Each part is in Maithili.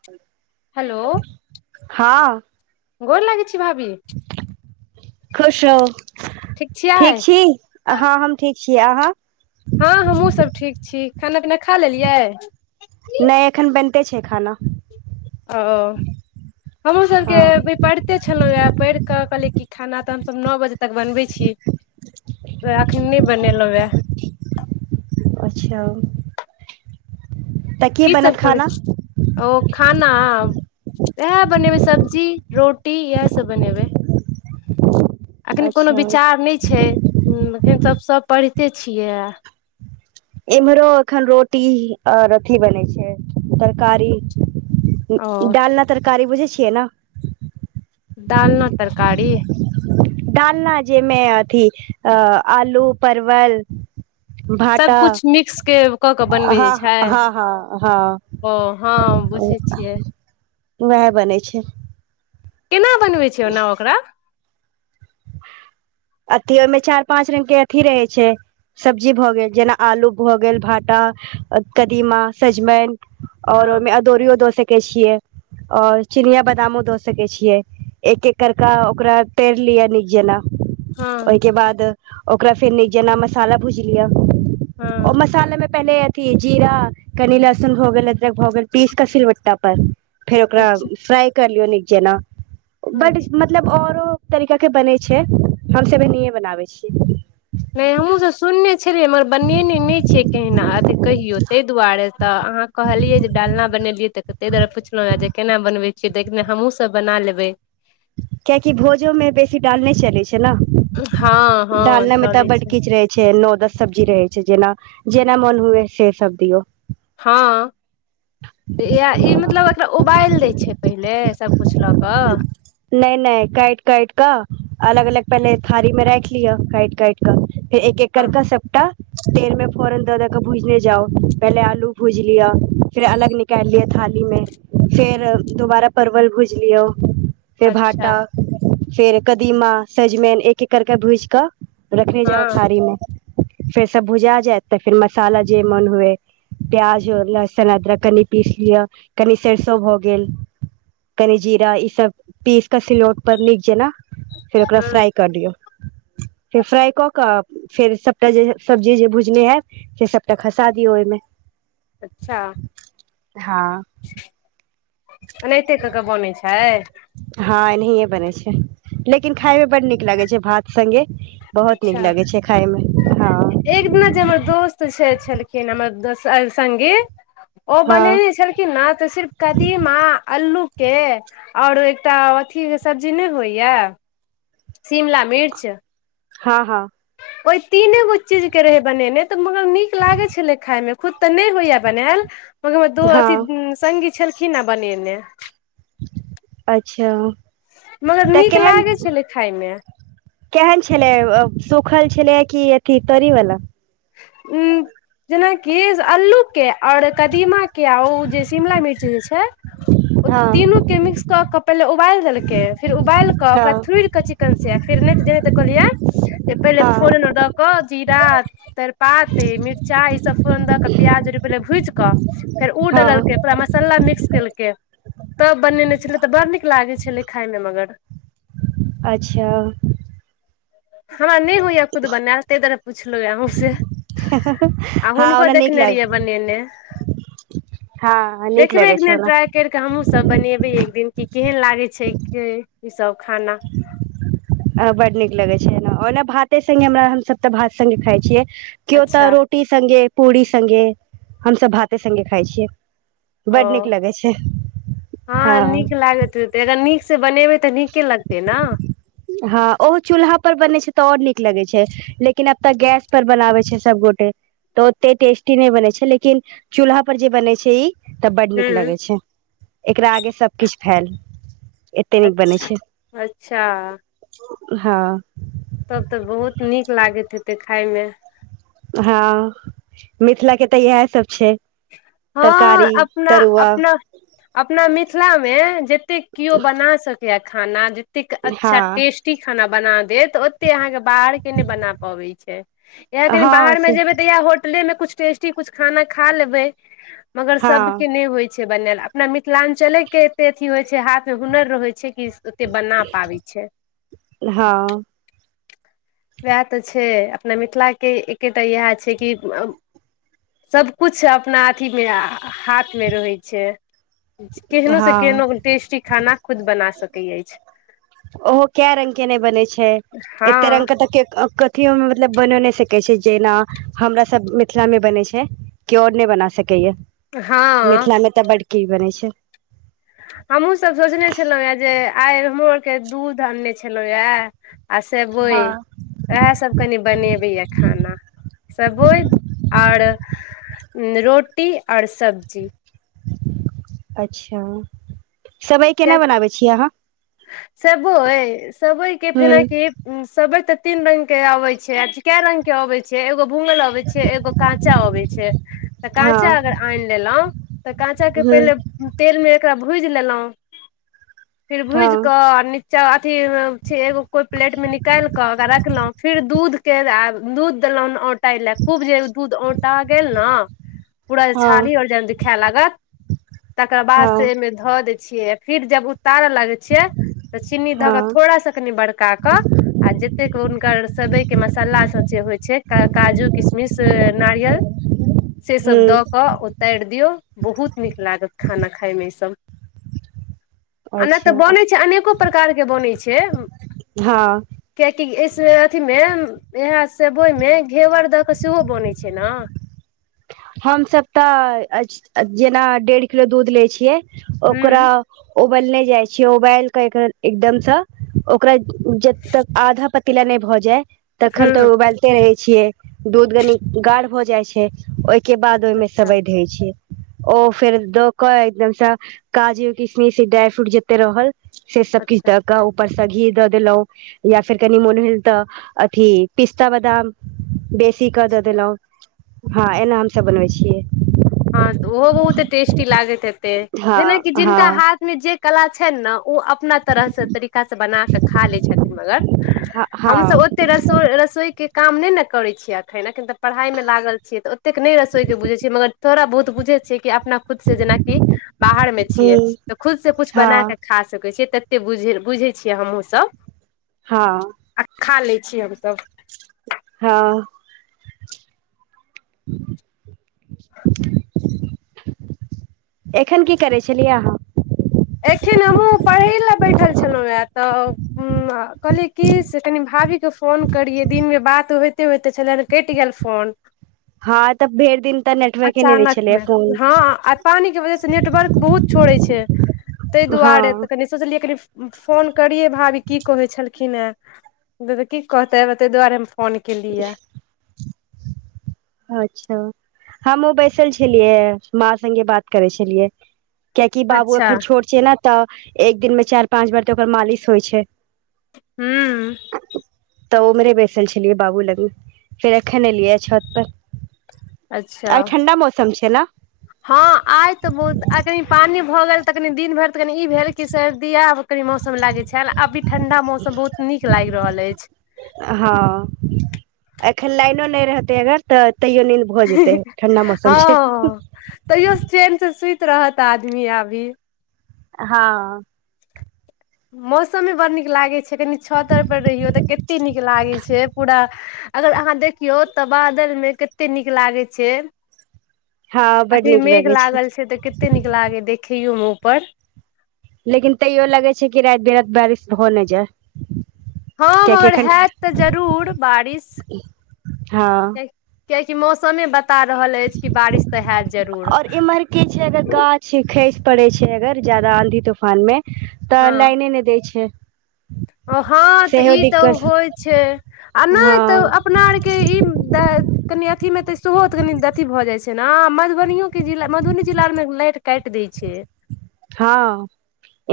ह [inaudible] हेलो गोर लागि छै भाभी खुश रहू ठीक छी हँ हम ठीक छीयै अहाँ हँ हमहुँ सभ ठीक छी खाना पीना खा लेलियै नहि एखन बनिते छै खाना आ ओ हमर सबरके हँ भ प [unintelligible] कते छलहुँ हे पढ़ कऽ कहलियै की खाना तऽ हमसभ नओ बजे तक बनबै छी त अखन नहि बनेलहु वए अच्छा तऽ की सब बनत करै खाना छी ओ खाना इएह बनेबै सब्जी रोटी इएहसभ बनेबै एखनी कोनो अच्छा विचार नहि छै एखन त सभ पढ़िते छियै इम्हरो एखन रोटी आ अथि बने छै तरकारी ओ डालना तरकारी बुझै छियै ना दाल न तरकारी दाल न जेमे अथी अ आलू परवल भाटा सबकुछ मिक्स के कऽ के बनबै जे हाँ छै हाँ हाँ हाँ ओ हँ बुझै छियै वएह बनै छै केना बनबै छियै ओना ओकरा अथि ओहिमे चाइर पाच रंग के अथी रहै छै सब्जी भऽ गेल जेना आलू भऽ गेल भांटा कदीमा सजमेन हँ और ओहिमे अदोरीयो दो सकै छियै और चिनिया बादामो द सके छियै एक एक करक ओकरा तर लिए नी जेना हँ ओहिके बाद ओकरा फेर जना मसाला भुज लिअ हँ ओ मसालेमें जीरा कनी लहसुन भोगल अदरक भोगल पीस कय सीलवट्टा अपन फेर ओकरा अच्छा फ्राइ कर लियौ नीक जेना बट अच्छा मतलब औरो तरीका के बनै छै हमसब एनहि बनाबै छियै मेमू सुनने छलियै मगर बनेने नय छियै कहहिना अथी कहियौ ताहि दुआरे तऽ अहाँ कहलियै जे डालना बनेलियै तऽ तहि दुआरे पुछलहुँ ह जे केना बनबै छियै तऽ हमहूँसभ बना लेबै कियकि भोजो में बेसी डाल नहि चलै छै हँ हँ डालना में चलै तऽ छै बीच रहे छै नओ दस सब्जी रहै छै जेना जेना मोन हुए से सब दियऔ हाँ तऽ इह ई मतलब एकरा उबाइल दै छै पहिले सबकुछ लऽ कऽ नै नहि काटि काट केऽ अलग अलग पहिले थारी मे राखि लियअ काटि काटि क फेर एक एक हँ केरके सपटा तेल में फोरन दऽ दे कऽ भुजने जाउ पहिले आलू भुज लिया फेर अलग क लिये थाली में फेर दोबारा परवल भुइजलियो फेर अच्छा भांटा फेर कदीमा सजमनि एक एक करके भुज कऽ रखनै जाउ हँ थारी मे फेर सब भुजा जायत तऽ फेर मसाला जे मन हुए प्याज और लहसुन अदरक कनि पीस लियअ कनि सरसो भऽ गेल कनी जीरा ई सब पीस कऽ सिलौट पर नीक जेना फेर ओकरा हँ फ्राई क दियौ फेर फ्राई कऽ कऽ फेर सबटा जे सब्जी जे भुजने है से सबटा खसा दियौ ओहिमे अच्छा हाँ एनाहिते क के बनै छै हँ एनाहिए बनै छै लेकिन खायमे बड नीक लिगै छै भात संगे बहुत अच्छा नीक लागै छै खाय मे एक दिना जे हमर दोस्त छै छलखिन हमर संगी ओ हँ बनेने छलखिन न तऽ सिर्फ कदीमा अल्लू के ओर एकटा अथीके सब्जी नहि होइए शिमला मिर्च हँ हँ ओहि तीने गो चीजके रहै बनेने तऽ मगर नीक लागै छलै खायइमे तऽ नहि होइया बनायल मगर हमर दो हँ अथी संगी छलखिने है बनेने अच्छा मगर तऽ नीक केहन लागै छै ने खायमे केहन छलै सूखल छलै कि अथी तरी वला ह जेनाकि अल्लू के और कदीमा के आ ओ जे शिमला मिर्च जे छै ओ हँ तीनू के मिक्स कऽ क पहिले उबालि देलकै फेर उबालि कऽ हँ ओकरा थोड़िकऽ न से फेर नहि जेनाते कहलियै जे पहिले हँ फोरन द क जीरा तेजपात मिर्चा ईसब फोरन दऽ कऽ प्याज र पहिले भुजि कऽ फेर ओ हँ डलके पूरा मसाला मिक्स केलकै तब बनेने छलै तऽ बड़ नीक लागे छलै खायमे मगर अच्छा हमरा नहि होइया खुद बनायल ताहि दुआरे पुछलहुँ य अहूँ से आ हँ हुनको ओना नीक देखने लागे रहियै बनेने अछि हँ नीक लागे छै कर कऽ हमहूँ सब बनेबै एक दिन क केहन लागे छै ईसभ खाना बड्ड नीक लगै छै ओना भाते सगे हम हमसभ तऽ भात संगे खाई छियै केओ तऽ अच्छा रोटी संगे पूड़ी संगे हमसब भाते सगे खाय छियै ओ बड नीक लगै छै हँ नीक लागैत अगर नीक से बनेबै तऽ नीके लगतै ने हँ ओहो चूल्हा पर बनै छै तऽ और नीक लगै छै लेकिन अब तऽ गैस पर बनाबे छै सबगोटे तऽ ओते टेस्टी नहि बनै छै लेकिन चूल्हा पर जे बने छै ई तऽ बड्ड नीक हूँ लगै छै एकरा आगे सबकिछ फैल नीक बनै अचछ छै अच्छा हँ तब तऽ बहुत नीक लागैत हेते खाय मे हँ मिथिला के तऽ इएह सब छै हँ तरकारी अपना तरुआ अपना अपना मिथिलामे जतेक केओ बना सकैए खाना एतेक हँ अच्छा टेस्टी खाना बना दे तऽ ओते अहाँके बाहर के नहि बना पबै छै जाए दिहि हँ बाहरं से जेबे त यहा होटलें कुछ टेस्ट कुछ खाना खा लेबै मगर हँ सब के ने होइ छै बनाल अपना मिथिलां्चले के एते अथी होइ छै हाथ मे हुनर रहै छै कि से बना पाबै छै हँ उएह तऽ छै अपना मिथिलाके एकेटा इएह छै कि सब कुछ अपना अथी मे हाथ मे रहै छै केहनो से हँ केहनो टेस्टी खाना खुद बना सकैत अछि ओहो क रंग के नहि बने छै एते हँ रंगग के तऽ अ मे मतलब बन नहि सकैत छै जेना हमरा सब मिथिला मे बनै छ केओर नहि बना सकैया हँ मिथिला मे तऽ बड़की बनै छै हमहूँसभ सोचने छलहुँ हे जे आइ हमरो आरके दूध आनने छलहुँ यए आ सेबइ हँ वएह सब कनी बनेबै य खाना सबोइ आओर रोटी आओर सब्जी अच्छा सेवइ केना बनाबै छियै अहाँ सेवइ सेवइ के फेनाकि सेवइ तऽ तीन रंग के अबै छै कय रंग के अबे छै एगो भूगल अबे छै एगो काँचा होबै छै तऽ काँचा अगर आनि लेलहुँ तऽ काँचाके हूँ हँ हूँ पहिले तेलमे एकरा भूजि लेलहुँ फिर हँ भूज कऽ नीचा अथी एगो कोई प्लेट में निकालिके ओकरा रखलहुॅं फेर दूध के दूध देलहुं ताहि ले खूब जे दूध औंटा गेल ने पूरा जे हँ छाली आर जे खाय लागत तकर बाद हँ से एहिमे धऽ देय छियै फिर जब उतारऽ लागे छियै तऽ चीनी हँ धऽ के थोड़ा से कनी बड़कााक आ जतेक हुनकर सेवइ के मसाला सब जे होइ छै काजू किशमिश नारियल सेसभ दऽ हूं कऽ उतार दियौ बहुत नीक लागत खाना खाायमे ईसभ आ नहि तऽ अच्छा बनै छै अनेको प्रकार के बनै छै हँ कियाकि इस अथिमे इएह सेबइमे घेवर दऽ कऽ सेहो बनैत छै ने हम सब तऽ जेना डेढ़ किलो दूध लय छियै हूँ ओकरा उबालने जाय छिये उबाल के एकदम से ओकरा जब तक आधा प पला नहि भऽ जाय तखन हूँ तऽ उबालते रहे छियै दूध कनी गाढ़ भऽ जाइ छै के बाद ओहिमे अच्छा सवैध होइ छै ओ फेर दोक एकदम सकाजू किसमिश ड्रााय फ्रूट जते रहल से सब किछु अच्छा दऽ कऽ ऊपरस घी दऽ देलहुं या फेर कनि मोन भेल तऽ अथी पिस्ता बादाम बेसी सीकऽ दऽ अच्छा देलहुं हँ एना हमसब बनबै छियै हँ ओहो बहुत टेस्टी लगैत हेते हँ जेनाकि जिनका हँ हाथ जे कला छनि नऽ ओ अप अपना तरह सं तरीकासँ बनााक खा लै छथिन मगर हँ हँ हमसब रसोई रसोई के काम नहि ने करे छीये अखन एखन तऽ पढ़ाई मे लागल छियै तऽ ओतेक नय रसोइ के बुझै छियै मगर थोड़ा बहुत बुझे छियै कि अपना खुद से जेनाकि बाहर में छियै हुँ तऽ खुदसँ कु हँ बना कऽ खा सकैत छियै तऽ एत्ते बुझे ले बुझै छियै हमहुँ सब हँ आ खा लै छी हमसब हँ [inaudible] एखन की करै छलियै अहाँ एखन हमहुँ पढ़ै लए बैठल छलहुँ हए तऽ ह कहलियै कि से कनि भाभीके फोन करियै दिनमे बात होइते होइते छलनि केटी एल फोन हँ तऽ भरि दिन तऽ नेटवर्के नहि दै अचानक छलै मे फोन हँ आ पानी के वजह से नेटवर्क बहुत छोड़ै छै ताहि दुआरे हँ तऽ कनि सोचलियै कनि फोन करियै भाभी की कहैत छलखिन ख ह द की कहते ह ताहि दुआरे मे फोन केली हे अच्छा हमहु बैसल छलियै माँ संगे बात करै छलियै यै कियैकि बाबू अच्छा एखन छोट छै ने तऽ एक दिन मे चारि पाँच बेार तऽ ओकर मालिश होइ छै हूँ तऽ ओम्हरे बैसल छलियै बाबू लगमे फेर रखे ने लियए छत पर अच्छा आइ ठण्डा मौसम छै ने हँ आय तऽ बहुत आ कनि पानी भऽ गेल तऽ कनि दिन भरि कनी ई भेल की सर्दिया कनी मौसम लागे छै अभी ठंडा मौसम बहुत नीक लागे रहल अछि हँ एखन लाइनो नहि रहते अगर तऽ तैयो नींद भऽ जेतै ठंडा मौसम छै हँ तैयो ट्रेन से सुति रहत आदमी अभी हँ मौसम में बड़ नीक लागैत छै क छतर पर रहि तऽ कत नीक लागै छै पूरा अगर अहाँ देखियौ तऽ बादल में कतेक नीक लागै छै हँ बड अखन नीक मेघ लगै लागल छै तऽ कते नीक लागै देखैयो में ऊपर लेकिन तैयो लगे छै कि राति बिराति बारिश हो नहि जाय हँ कियाकि मगर एखन होयत तऽ जरूर बारिश हँ कियाकि मौसमे बता रहल अछि कि बारिश तऽ हैत जरूर किछु अगर गाछ खसि पड़ै छै अगर जदा आँधी तूफान में तऽ हँ लाइने नहि दै छै हँ तऽ ई सेहो तऽ दिक्कत होइ छै आ नहि तऽ हँ अपना आरके कहिं दऽ कनि अथिमे तऽ सेहो धनि अथि भऽ जाइत छै नऽ आ मधुबनियो के जिला मधुबनी जिलामे लाइट काटि दै छै हँ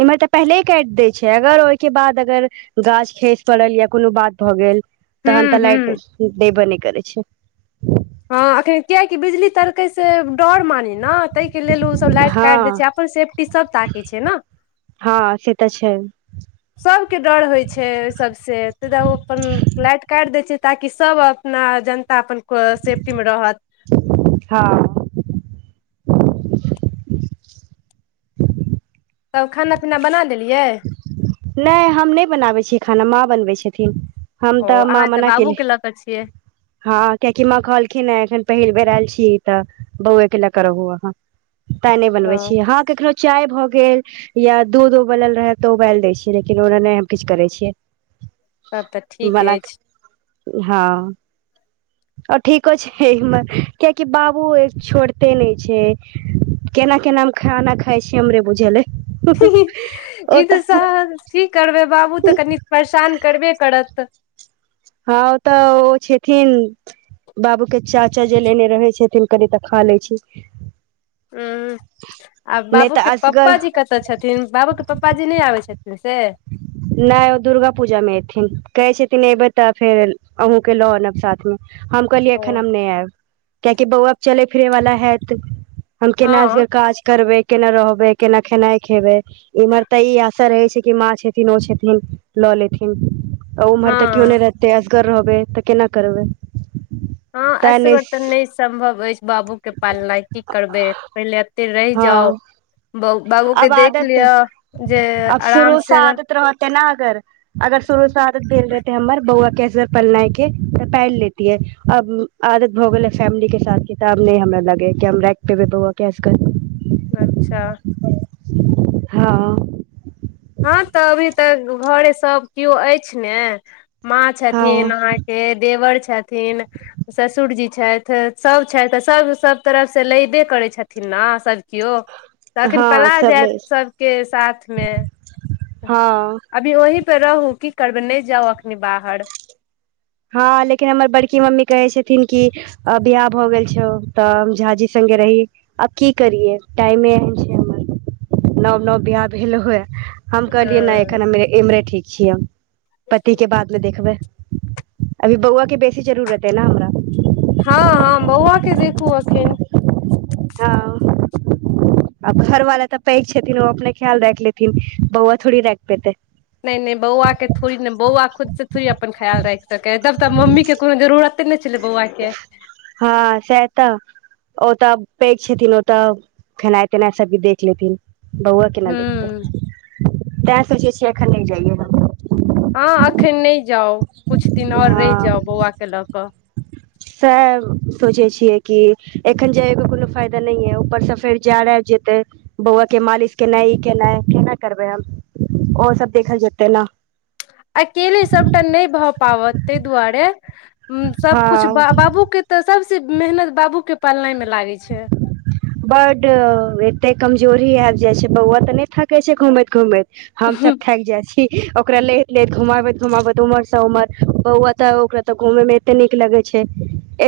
इम्हर तऽ पहिले काटि दै छै अगर ओहिके बाद अगर गाछ खसि पड़ल या कोनो बात भऽ गेल हूँ तहन तऽ लाइट हूँ देबे नहि करै छै हँ अखन कियकि बिजली तड़कै से डर मानी ने तय के लेल ओ सब लाइट हँ काटि दै छै अपन सेफ्टी सब ताके छै ने हँ से तऽ छै सभके डर होइत छै ओहि सभसँ ताहि दुआ ओ अपन लाइट काटि दैत छै ताकि सभ अपना जन तऽ अपन सेफ्टी मे रहत हँ [unintelligible] तब खाना पीना बना लेलियै नहि हम नहि बनाबैत छियै खाना माँ बनबैत छथिन हम हम ओ तऽ म अहाँ म ना केलै बाबूके लऽ कऽ छियै हँ कियाकि माँ कहलखिन ह एखन पहिल बेर आयल छी तऽ बौएके ल कर रहू अहाँ ताय नहि बनबै ओ छी हँ कखनो चाय भऽ गेल या दूधो बनल कन्है तो उबालि दै छियै लेकिन ओना नहि हम किछु करै छियै तब तऽ ठीक बना अछि हँ ओ ठीको छै एहिमे कियाकि बाबू छोड़ते नहि छै केना केना हम खाना खाइ छी हमरे बुझल अय ई त स की करबै बाबू तऽ कनि परेशान करबे करत हँ ओतऽ ओ छथिन बाबू के चाचा जे लेने रहे छथिन की तऽ खा लै छी ह आ नहि बाबू तऽ के असगर पप्पा जी कत तऽ छथिन बाबूे प्पाजी नहि आबै छथिन से नै ओ दुर्गा पूजा मे ऐथिन कहै छथिन एबै तऽ फेर अहूँ के लऽ आनब साथ मे हम कहलियै ओ एखन हम नहि आयब कियाकि बौआ चलै फिरै वाला हयैत हम केना से हँ काज करबै केना रहबै केना खेनाइ खेबै इम्हर तऽ ई आशा रहै छै की माँ छथिन ओ छथिन लऽ लेथिन उम्हर तऽ केओ नहि हँ रहते कर रहबै तऽ केना करबै हँ अशवर् तन नहि सम्भव अछि बाबू के पालनाइ की करबै पहिले एत रहि हँ जाउ ब बाबू के आब देख आदत लिअ जे आराम से अगर तेना अगर अगर शुरू श आदत देल रहेते हमर बौआ कैस पलनाइ के तऽ पाइल लेतीयै अब आदत भऽ गेलै फैमिली के साथ के तऽ आब नहि हमरा लागैये की हम राखि पे बे बआेज क अच्छा हँ हँ तऽ अभी तऽ घरे सभ कियो अछि ने माँ छथिन हँ अहाँके हे देवर छथिन ससुरजी छथि सभ छथि सभ सभ तरफसँ लैबे करै छथिन ने सभ केियौ त अखन हँ पला सब जायत ले सबके साथ मे हँ अभी ओहि पे रहू की करबे नहि जाउ अखनी बाहर हँ लेकिन हमर बड़की मम्मी कहै छथिन कि अ बियाह भऽ गेल छौ तऽ झा जी स्गे रही आब की करियै टाइमे एहन छै हमर नओ नव बिियाह भेल हे हम कहलियै न हँ एखन इम्हरे ठीक छियै हम पति के बाद मे देखबै अभी बौआ के बेसी जरूरत ह न हमरा हँ हँ बौआ के देखू अखन हउ आब घरवाला तऽ पैघ छथिन ओ अपने ख्याल राख लेथिन बौआ थोड़ी राखि पेतै नहि नहि बौआ के थोड़ी ने बौआ खुद से थोड़ी अपन ख्याल राख सक है जब तब मम्मी के कोनो जरूरत ने छलै बौआ के हँ से तऽ ओतऽ पैघ छथिन ओतऽ खेनाइ तेनाइ सब भी देख लेथिन बौआ केना हूँ देखतै तैं सोचै छियै एखन नै जाइयै न हँ अखन नहि जाउ किछु दिन आओर रहि हँ जाउ बौआ के लऽ कऽ सएह सोचै छियै कि एखन जायके कोनो फायदा नहिह है ऊपरसँ फेर जा रा आब जेतै बौआ के मालिश केना ई केनाइ केना करबे हम ओ सब देखल जेतै ने अकेले सबटा नहि भऽ पाबत ताहि दुआरे सबकुछ हँ ब बाबू के तऽ सबसे मेहनत बाबू के पालनाइ में लागे छै बड एते कमजोरी आइब जाय छै बौआ तऽ नहि थके छै घूमैत घूमैत हम सब ठाकि जाइ छी ओकरा लैत लैत घुमाबैत घुमाबैत उम्हर से उम्हर बौआतऽ ओकरा तऽ घूमे मे एते नीक लगे छै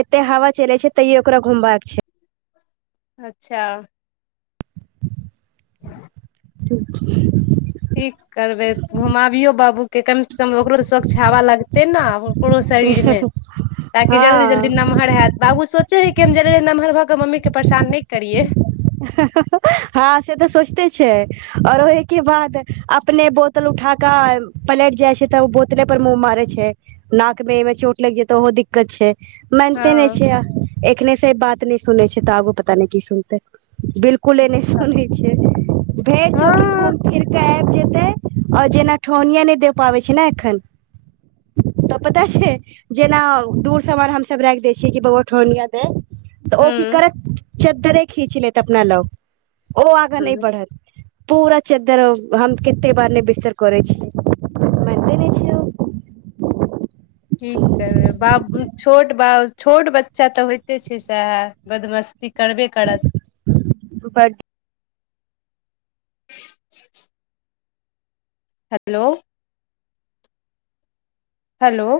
एते हवा चले छै तैयो ओकरा घूमबका के छै अच्छा [unintelligible] की करबै घुमाबियौ बाबू के कम से कम ओकरो तऽ स्वच्छ हवा लगतै न आब। पो शरीर छै में ताकि जल्दी जल्दी हँ नमहर हयत बाबू सोचे है कि हम ज नमहर भऽके मम्मी के परेशान नय करिये हँ से तऽ सोचते छै ओर ओहिके बाद अपने ब बोतल उठा क पलट जाइ छै तऽ ओ बोतले पर मुँह मारै छै नाक में एहिमे चोट लागि जेतै ओहो दिक्कत छै मानते नहि हँ छै एखने से बात न सुनै छै तऽ आगू पता न की सुनते बिल्कूल कुले नय अच्छा सुनै छ भ चौ हँ फिर के आइब जेतै ओर जेना ठौनए नहि दे पाबै छै ने एखन तऽ पता छै जेना दूर सान हमसब राखि दै छियै कि बो ठनिया दे तऽ ओ की हूँ करत चदरे खीच लेैत अपना लग ओ आगा नहि बढ़त पूरा चद्दर हम कते बार नै बिस्तर करै छियै मानते नहि छै की करबै बाप छोट ब छोट बच्चा तऽ होइते छै सएह बदमाश क करबै कत ब [inaudible] हेलो हेलो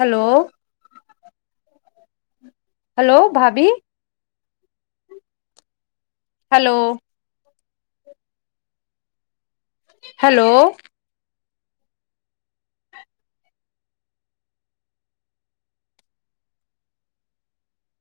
हेलो हेलो भाबी हेलो हेलो